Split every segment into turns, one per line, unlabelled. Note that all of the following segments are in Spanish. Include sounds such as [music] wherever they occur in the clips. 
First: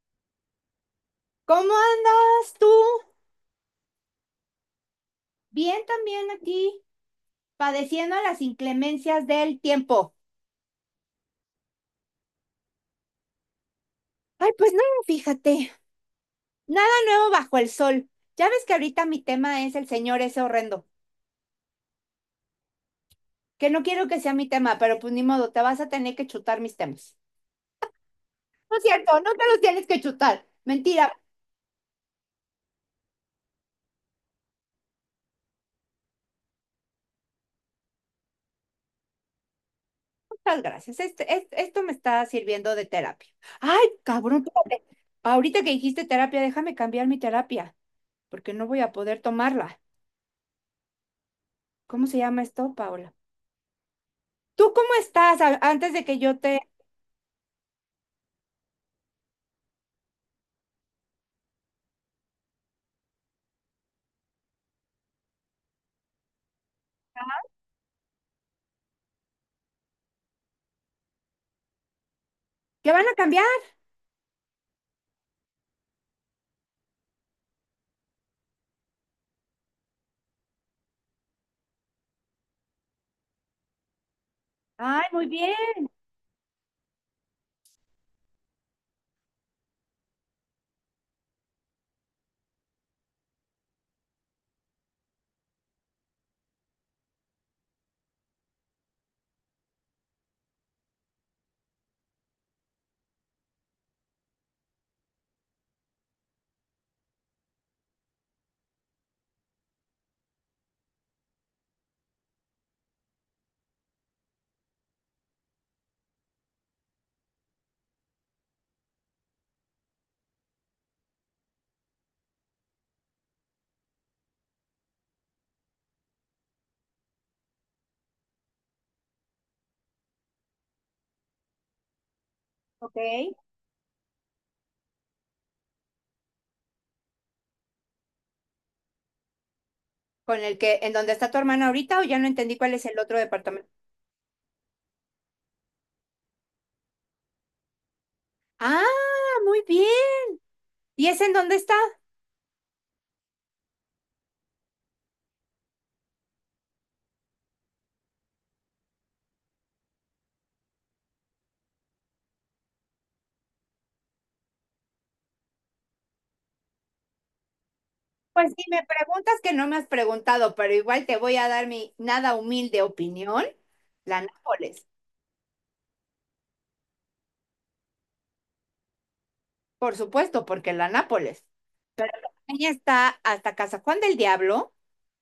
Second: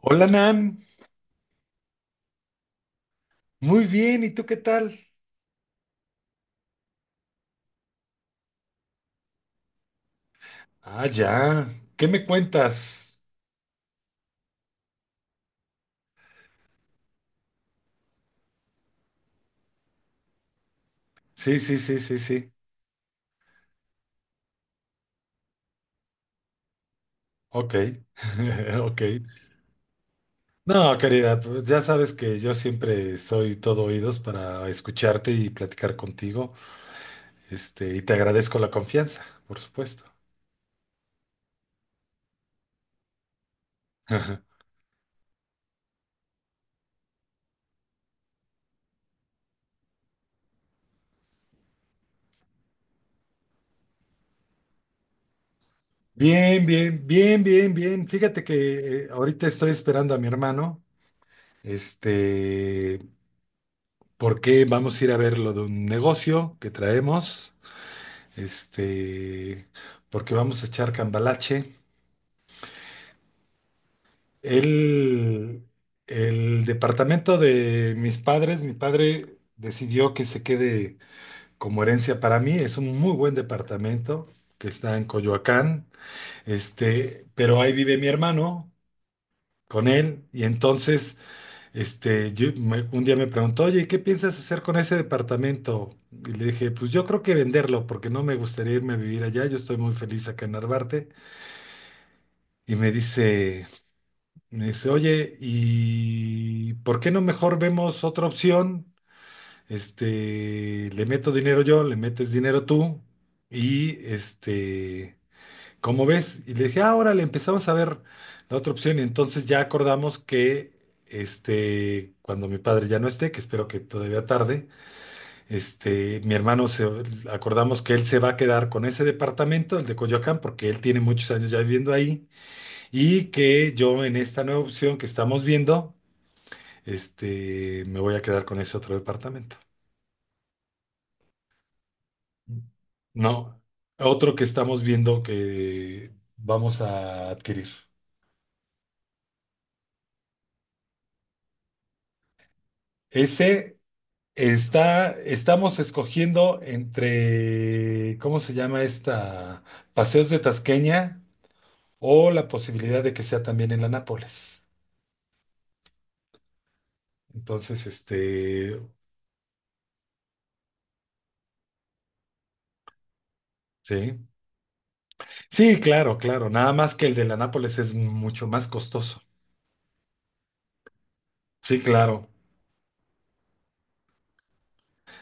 Hola Nan,
¿Cómo andas tú?
muy bien, ¿y tú qué tal?
Bien también aquí, padeciendo las inclemencias del tiempo.
Ah, ya, ¿qué me cuentas?
Ay, pues nada, fíjate, nada nuevo bajo el sol. Ya ves que ahorita mi tema es el señor ese horrendo,
Sí, sí, sí, sí, sí,
que no quiero que sea mi tema, pero pues ni modo, te vas a tener que chutar mis temas.
ok,
No
[laughs]
es
ok.
cierto, no te los tienes que chutar.
No,
Mentira,
querida, pues ya sabes que yo siempre soy todo oídos para escucharte y platicar contigo, y te agradezco la confianza, por supuesto.
muchas gracias. Esto me está sirviendo de terapia. Ay, cabrón,
[laughs]
espérate. Ahorita que dijiste terapia, déjame cambiar mi terapia, porque no voy a poder tomarla. ¿Cómo se llama esto, Paola? ¿Tú cómo estás antes de que yo te...
Bien, bien, bien, bien, bien. Fíjate que ahorita estoy esperando a mi hermano, este, porque vamos a ir a ver lo de un negocio que traemos. este, Porque vamos a echar cambalache.
¿Qué van a cambiar?
El, el departamento de mis padres, mi padre decidió que se quede como herencia para mí, es un muy buen departamento que está en
Ay, muy bien.
Coyoacán, pero ahí vive mi hermano con él y entonces, un día me preguntó, oye, ¿qué piensas hacer con ese departamento? Y le dije, pues yo creo que venderlo porque no me gustaría irme a vivir allá, yo estoy muy feliz acá en Narvarte. Y me dice, me dice, oye, ¿y por qué no mejor vemos otra opción? Le meto dinero yo, le metes dinero tú, y ¿cómo ves? Y le dije, ah, órale, empezamos a ver la otra opción, y entonces ya acordamos que, cuando mi padre ya no esté, que espero que todavía tarde, este, mi hermano se, acordamos que él se va a quedar con ese departamento, el de Coyoacán, porque él tiene muchos años ya viviendo ahí,
Ok.
y que yo en esta nueva opción que estamos viendo, me voy a quedar con ese otro departamento.
¿Con el que, en donde está tu hermana ahorita o ya no entendí cuál es el otro
No,
departamento?
otro que estamos viendo que vamos a adquirir.
Ah, muy bien. ¿Y ese en dónde está?
Ese estamos escogiendo entre, ¿cómo se llama esta? Paseos de Tasqueña o la posibilidad de que sea también en la Nápoles. Entonces,
Pues si me preguntas que no me has preguntado, pero igual te voy a dar mi nada humilde opinión. La
sí.
Nápoles,
Sí, claro, claro. Nada más que el de la Nápoles es mucho más costoso.
por supuesto, porque la Nápoles.
Sí,
Pero
claro.
la niña está hasta Casa Juan del Diablo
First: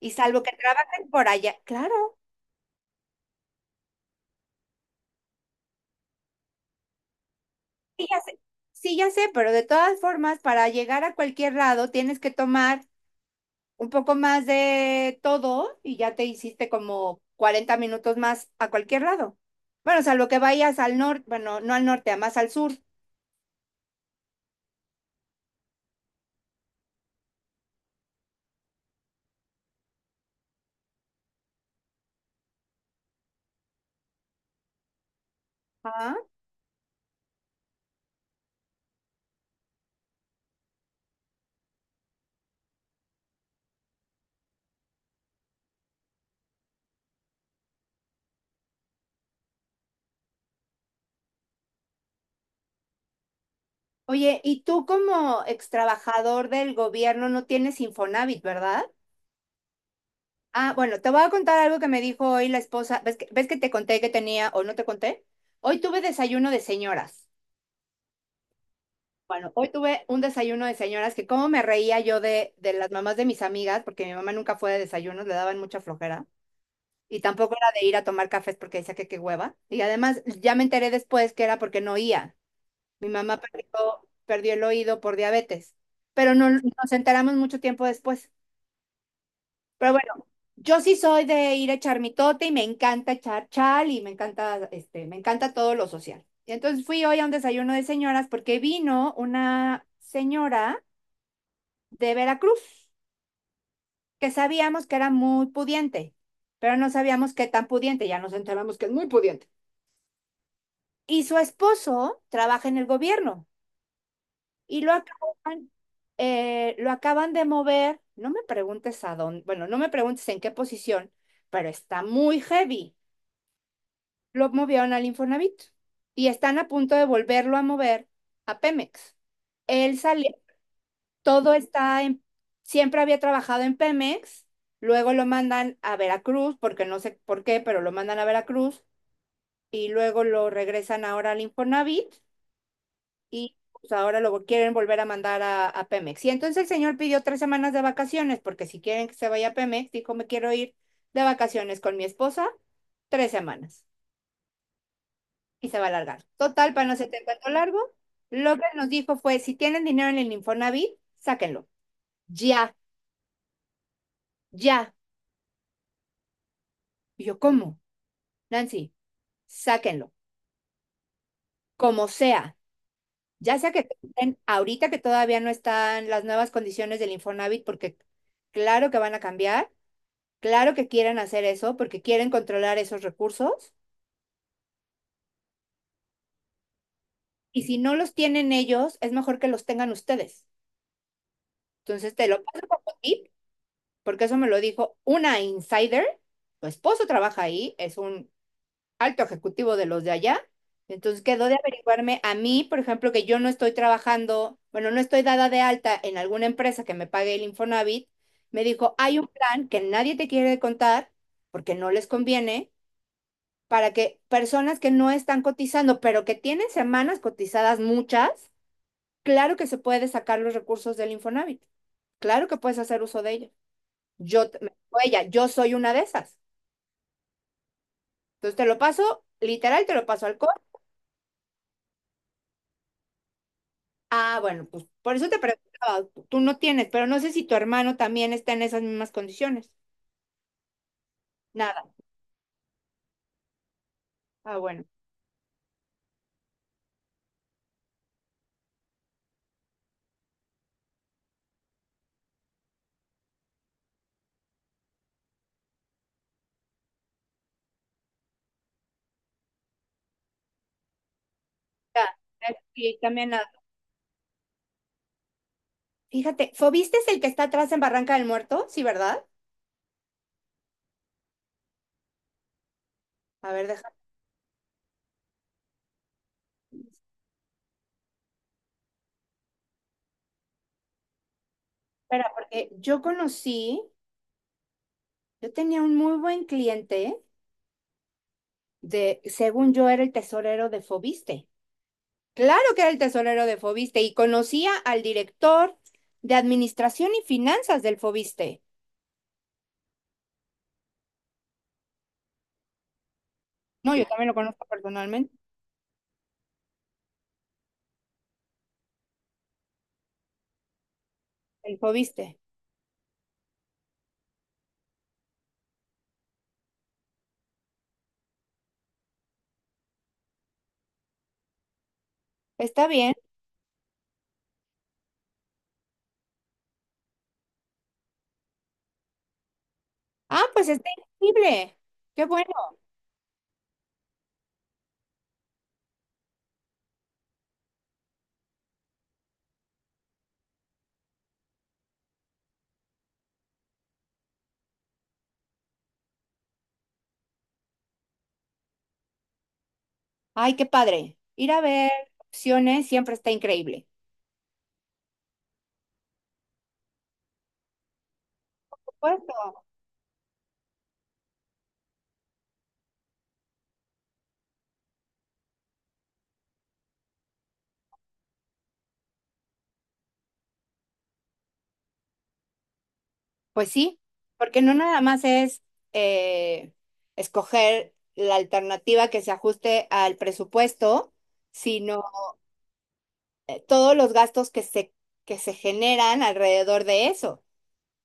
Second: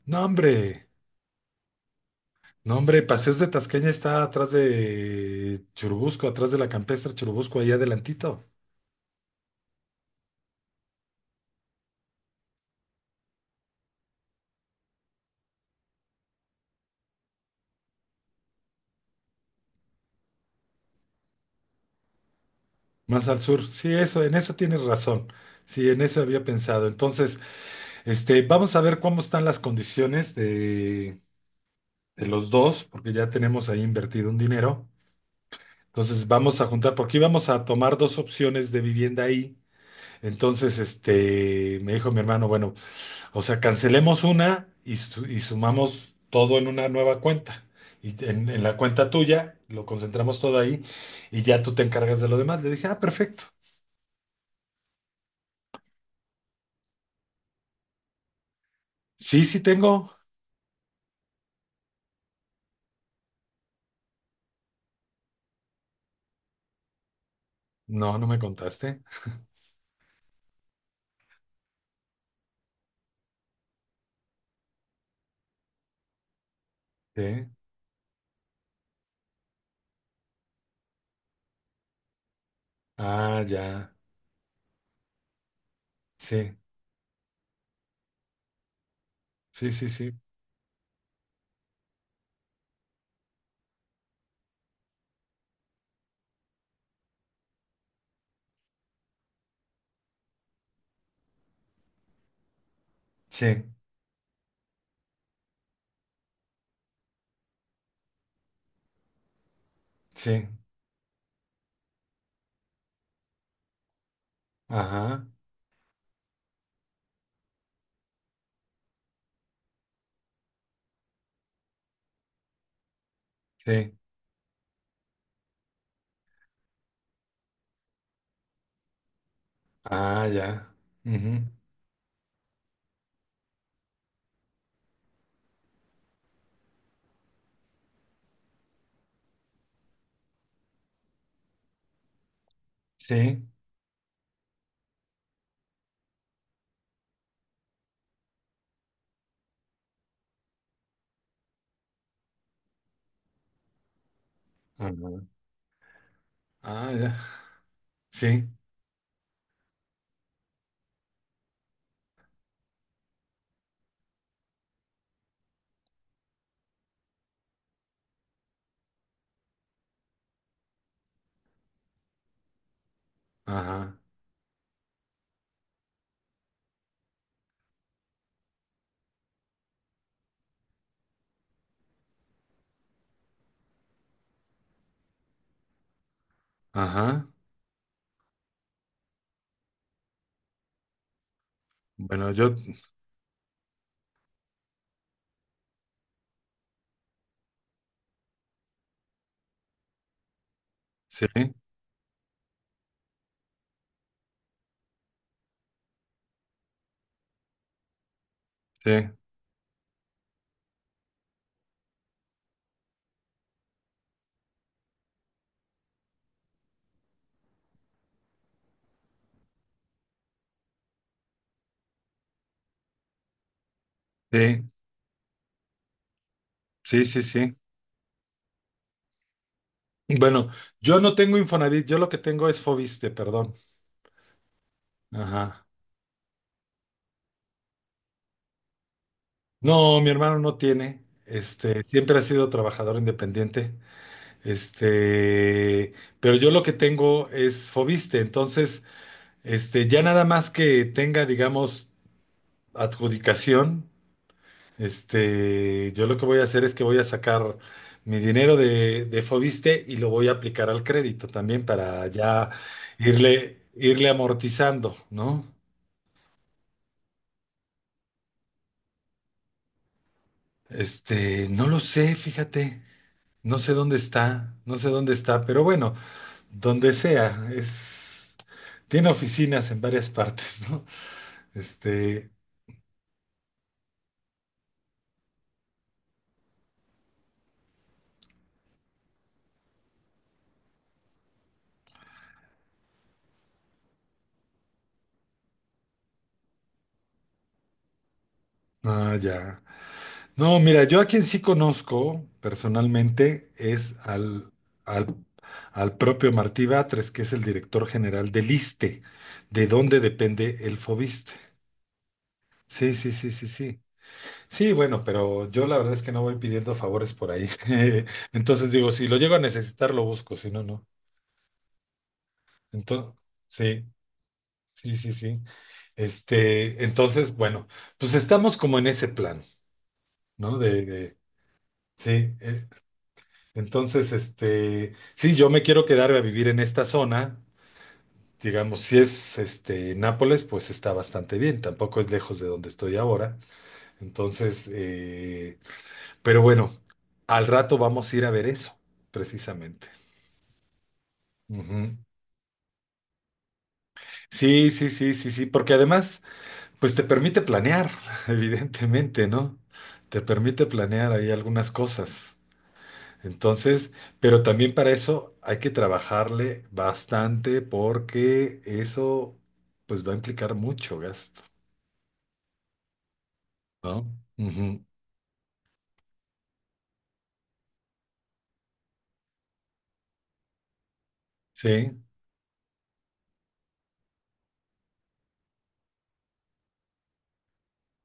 y
No,
salvo que
hombre,
trabajen por allá, claro.
no, hombre, Paseos de Tasqueña está atrás de Churubusco, atrás de la campestre Churubusco, ahí
Sí, ya sé,
adelantito,
sí, ya sé, pero de todas formas, para llegar a cualquier lado tienes que tomar un poco más de todo y ya te hiciste como 40 minutos más a cualquier lado. Bueno, salvo que vayas al norte, bueno, no al norte, a más al sur.
más al sur. Sí, eso, en eso tienes razón. Sí, en eso había pensado. Entonces, vamos a ver cómo están las condiciones de los dos, porque ya tenemos ahí invertido un dinero.
Ah.
Entonces, vamos a juntar, porque íbamos a tomar dos opciones de vivienda ahí. Entonces, me dijo mi hermano, bueno, o sea, cancelemos una y sumamos todo en una nueva cuenta. En la cuenta tuya lo concentramos todo ahí y ya tú te encargas de lo demás. Le dije, ah, perfecto.
Oye, y tú como ex trabajador del gobierno no tienes Infonavit, ¿verdad?
Sí, sí tengo.
Ah, bueno, te voy a contar algo que me dijo hoy la esposa. Ves que te conté que tenía o no te conté? Hoy tuve desayuno de señoras.
No, no me contaste.
Bueno, hoy tuve un desayuno de señoras que cómo me reía yo de las mamás de mis amigas, porque mi mamá nunca fue de desayunos, le daban mucha flojera. Y
Sí.
tampoco era de ir a tomar cafés porque decía que qué hueva. Y además ya me enteré después que era porque no oía. Mi mamá
Ah,
perdió,
ya.
perdió el oído por diabetes, pero no
Sí,
nos enteramos mucho tiempo después.
sí, sí,
Pero
sí.
bueno, yo sí soy de ir a echar mitote y me encanta echar chal y me encanta, me encanta todo lo social. Y entonces fui hoy a un desayuno de señoras porque vino una señora de Veracruz,
Sí,
que sabíamos que era muy pudiente, pero no sabíamos qué tan pudiente, ya nos enteramos que es muy pudiente.
sí.
Y su esposo trabaja en el gobierno y
Ajá.
lo acaban de mover, no me preguntes a dónde, bueno, no me preguntes en qué posición, pero está muy heavy.
Sí.
Lo movieron al Infonavit y están a punto de volverlo a mover a Pemex. Él
Ah,
salió
ya. Ujú.
todo está en, siempre había trabajado en Pemex, luego lo mandan a Veracruz, porque no sé por qué, pero lo mandan a Veracruz y luego lo regresan ahora al Infonavit
Sí.
y pues, ahora lo quieren volver a mandar a Pemex. Y entonces el señor pidió 3 semanas de vacaciones, porque si quieren que se vaya a Pemex, dijo, me quiero ir de vacaciones con mi esposa, 3 semanas
Ajá.
y se va a alargar. Total, para
Ah,
no se
ya.
te cuento largo,
Sí.
lo que nos dijo fue, si tienen dinero en el Infonavit, sáquenlo. Ya, ya. Y yo, ¿cómo? Nancy, sáquenlo, como sea. Ya sea que
Ajá.
estén ahorita que todavía no están las nuevas condiciones del Infonavit, porque claro que van a cambiar, claro que quieren hacer eso, porque quieren controlar esos recursos.
Ajá.
Y si no los tienen ellos, es mejor que los tengan ustedes. Entonces te
Bueno,
lo
yo.
paso como tip, porque eso me lo dijo una insider. Tu esposo trabaja ahí, es un alto ejecutivo de los de allá. Entonces
Sí,
quedó
sí,
de averiguarme a mí, por ejemplo, que yo no estoy trabajando, bueno, no estoy dada de alta en alguna empresa que me pague el Infonavit. Me dijo, hay un plan que nadie te quiere contar porque no les conviene para que personas que no están cotizando, pero que tienen semanas cotizadas muchas, claro que se puede sacar los recursos del Infonavit. Claro que puedes hacer uso de ellos. Yo,
sí.
ella, yo soy una de esas.
Sí, sí, sí.
Entonces te lo paso, literal, te lo paso al.
Bueno, yo no tengo Infonavit, yo lo que tengo es Foviste, perdón.
Ah, bueno, pues por eso te
Ajá.
preguntaba, tú no tienes, pero no sé si tu hermano también está en esas mismas condiciones.
No, mi hermano no tiene.
Nada.
Siempre ha sido trabajador independiente.
Ah, bueno.
Este, pero yo lo que tengo es Foviste, entonces, ya nada más que tenga, digamos, adjudicación, yo lo que voy a hacer es que voy a sacar mi dinero de Foviste y lo voy a aplicar al crédito también
Ya,
para ya
sí, también nada.
irle amortizando, ¿no?
Fíjate, ¿Fobiste es el que está atrás en Barranca del Muerto? Sí, ¿verdad?
No lo sé, fíjate,
A
no
ver,
sé
deja.
dónde está, no sé dónde está, pero bueno, donde sea, es, tiene oficinas en varias [laughs] partes, ¿no?
Espera,
Este,
porque yo conocí, yo tenía un muy buen cliente de, según yo, era el tesorero de Fobiste. Claro que era el tesorero de Fobiste y conocía al director de Administración y Finanzas del Fobiste.
ah, ya. No, mira, yo a quien sí conozco personalmente
No,
es
yo también lo conozco
al,
personalmente,
al propio Martí Batres, que es el director general del ISSSTE, de donde depende el Fobiste.
el Fobiste.
Sí, sí, sí, sí, sí. Sí, bueno, pero yo la verdad es que no voy pidiendo favores por ahí. [laughs] Entonces digo, si lo llego a necesitar, lo busco, si no, no.
Está
Entonces,
bien.
sí, sí, sí, sí. Entonces, bueno, pues estamos como en ese plan,
Ah,
¿no?
pues está increíble.
Sí,
Qué bueno.
eh, entonces, sí, yo me quiero quedar a vivir en esta zona, digamos, si es, Nápoles, pues está bastante bien, tampoco es lejos de donde estoy ahora, entonces, pero bueno, al rato vamos a ir a ver eso, precisamente.
Ay, qué padre. Ir a ver
Ujú.
opciones siempre está increíble.
Sí, sí, sí, sí, sí, porque además, pues te permite planear, [laughs]
Por
evidentemente, ¿no?
supuesto.
Te permite planear ahí algunas cosas. Entonces, pero también para eso hay que trabajarle bastante porque eso, pues va a implicar mucho gasto,
Pues sí,
¿no?
porque no
Ujú.
nada más es eh, escoger la alternativa que se ajuste al presupuesto,
Sí,
sino todos los gastos que se generan alrededor de eso.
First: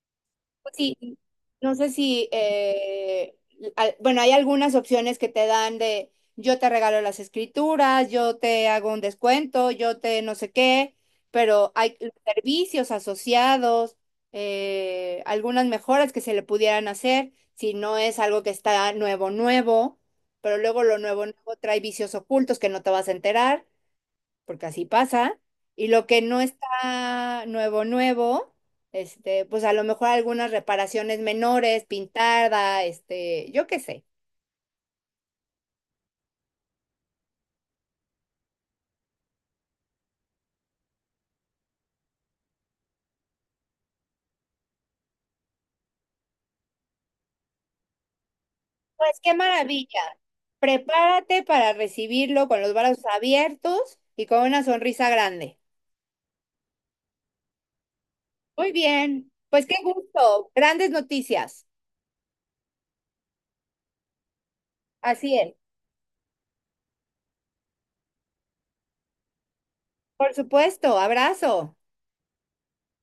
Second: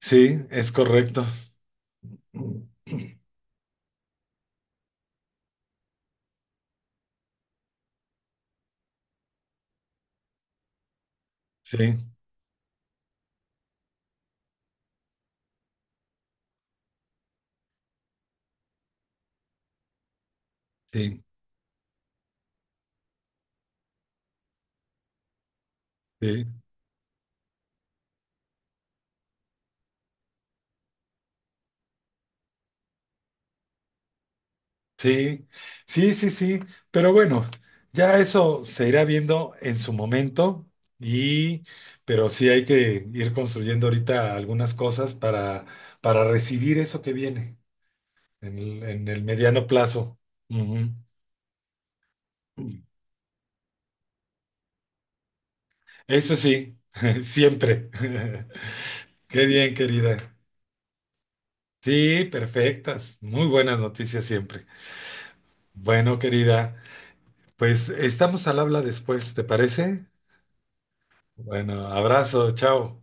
sí, es
Pues sí,
correcto.
no sé si, bueno, hay algunas opciones que te dan de yo te regalo las escrituras, yo te hago un descuento, yo te no sé qué, pero
Sí,
hay servicios asociados, algunas mejoras que se le pudieran hacer si no es algo que está nuevo, nuevo, pero luego lo
sí,
nuevo, nuevo trae vicios ocultos que no te vas a enterar porque así pasa, y lo que no
sí.
está nuevo, nuevo, pues a lo mejor algunas reparaciones menores, pintada, yo qué sé.
Sí, sí, sí, sí, pero bueno, ya eso se irá viendo en su momento y, pero sí hay que ir construyendo ahorita algunas cosas para recibir eso que viene en
Pues
el
qué
mediano
maravilla.
plazo.
Prepárate para recibirlo con
Ujú.
los brazos abiertos y con una sonrisa grande.
Eso sí, [laughs] siempre.
Muy
[laughs]
bien,
Qué
pues
bien,
qué
querida.
gusto, grandes noticias.
Sí, perfectas, muy buenas noticias siempre.
Así es.
Bueno, querida, pues estamos al habla después, ¿te parece?
Por supuesto, abrazo.
Bueno, abrazo, chao.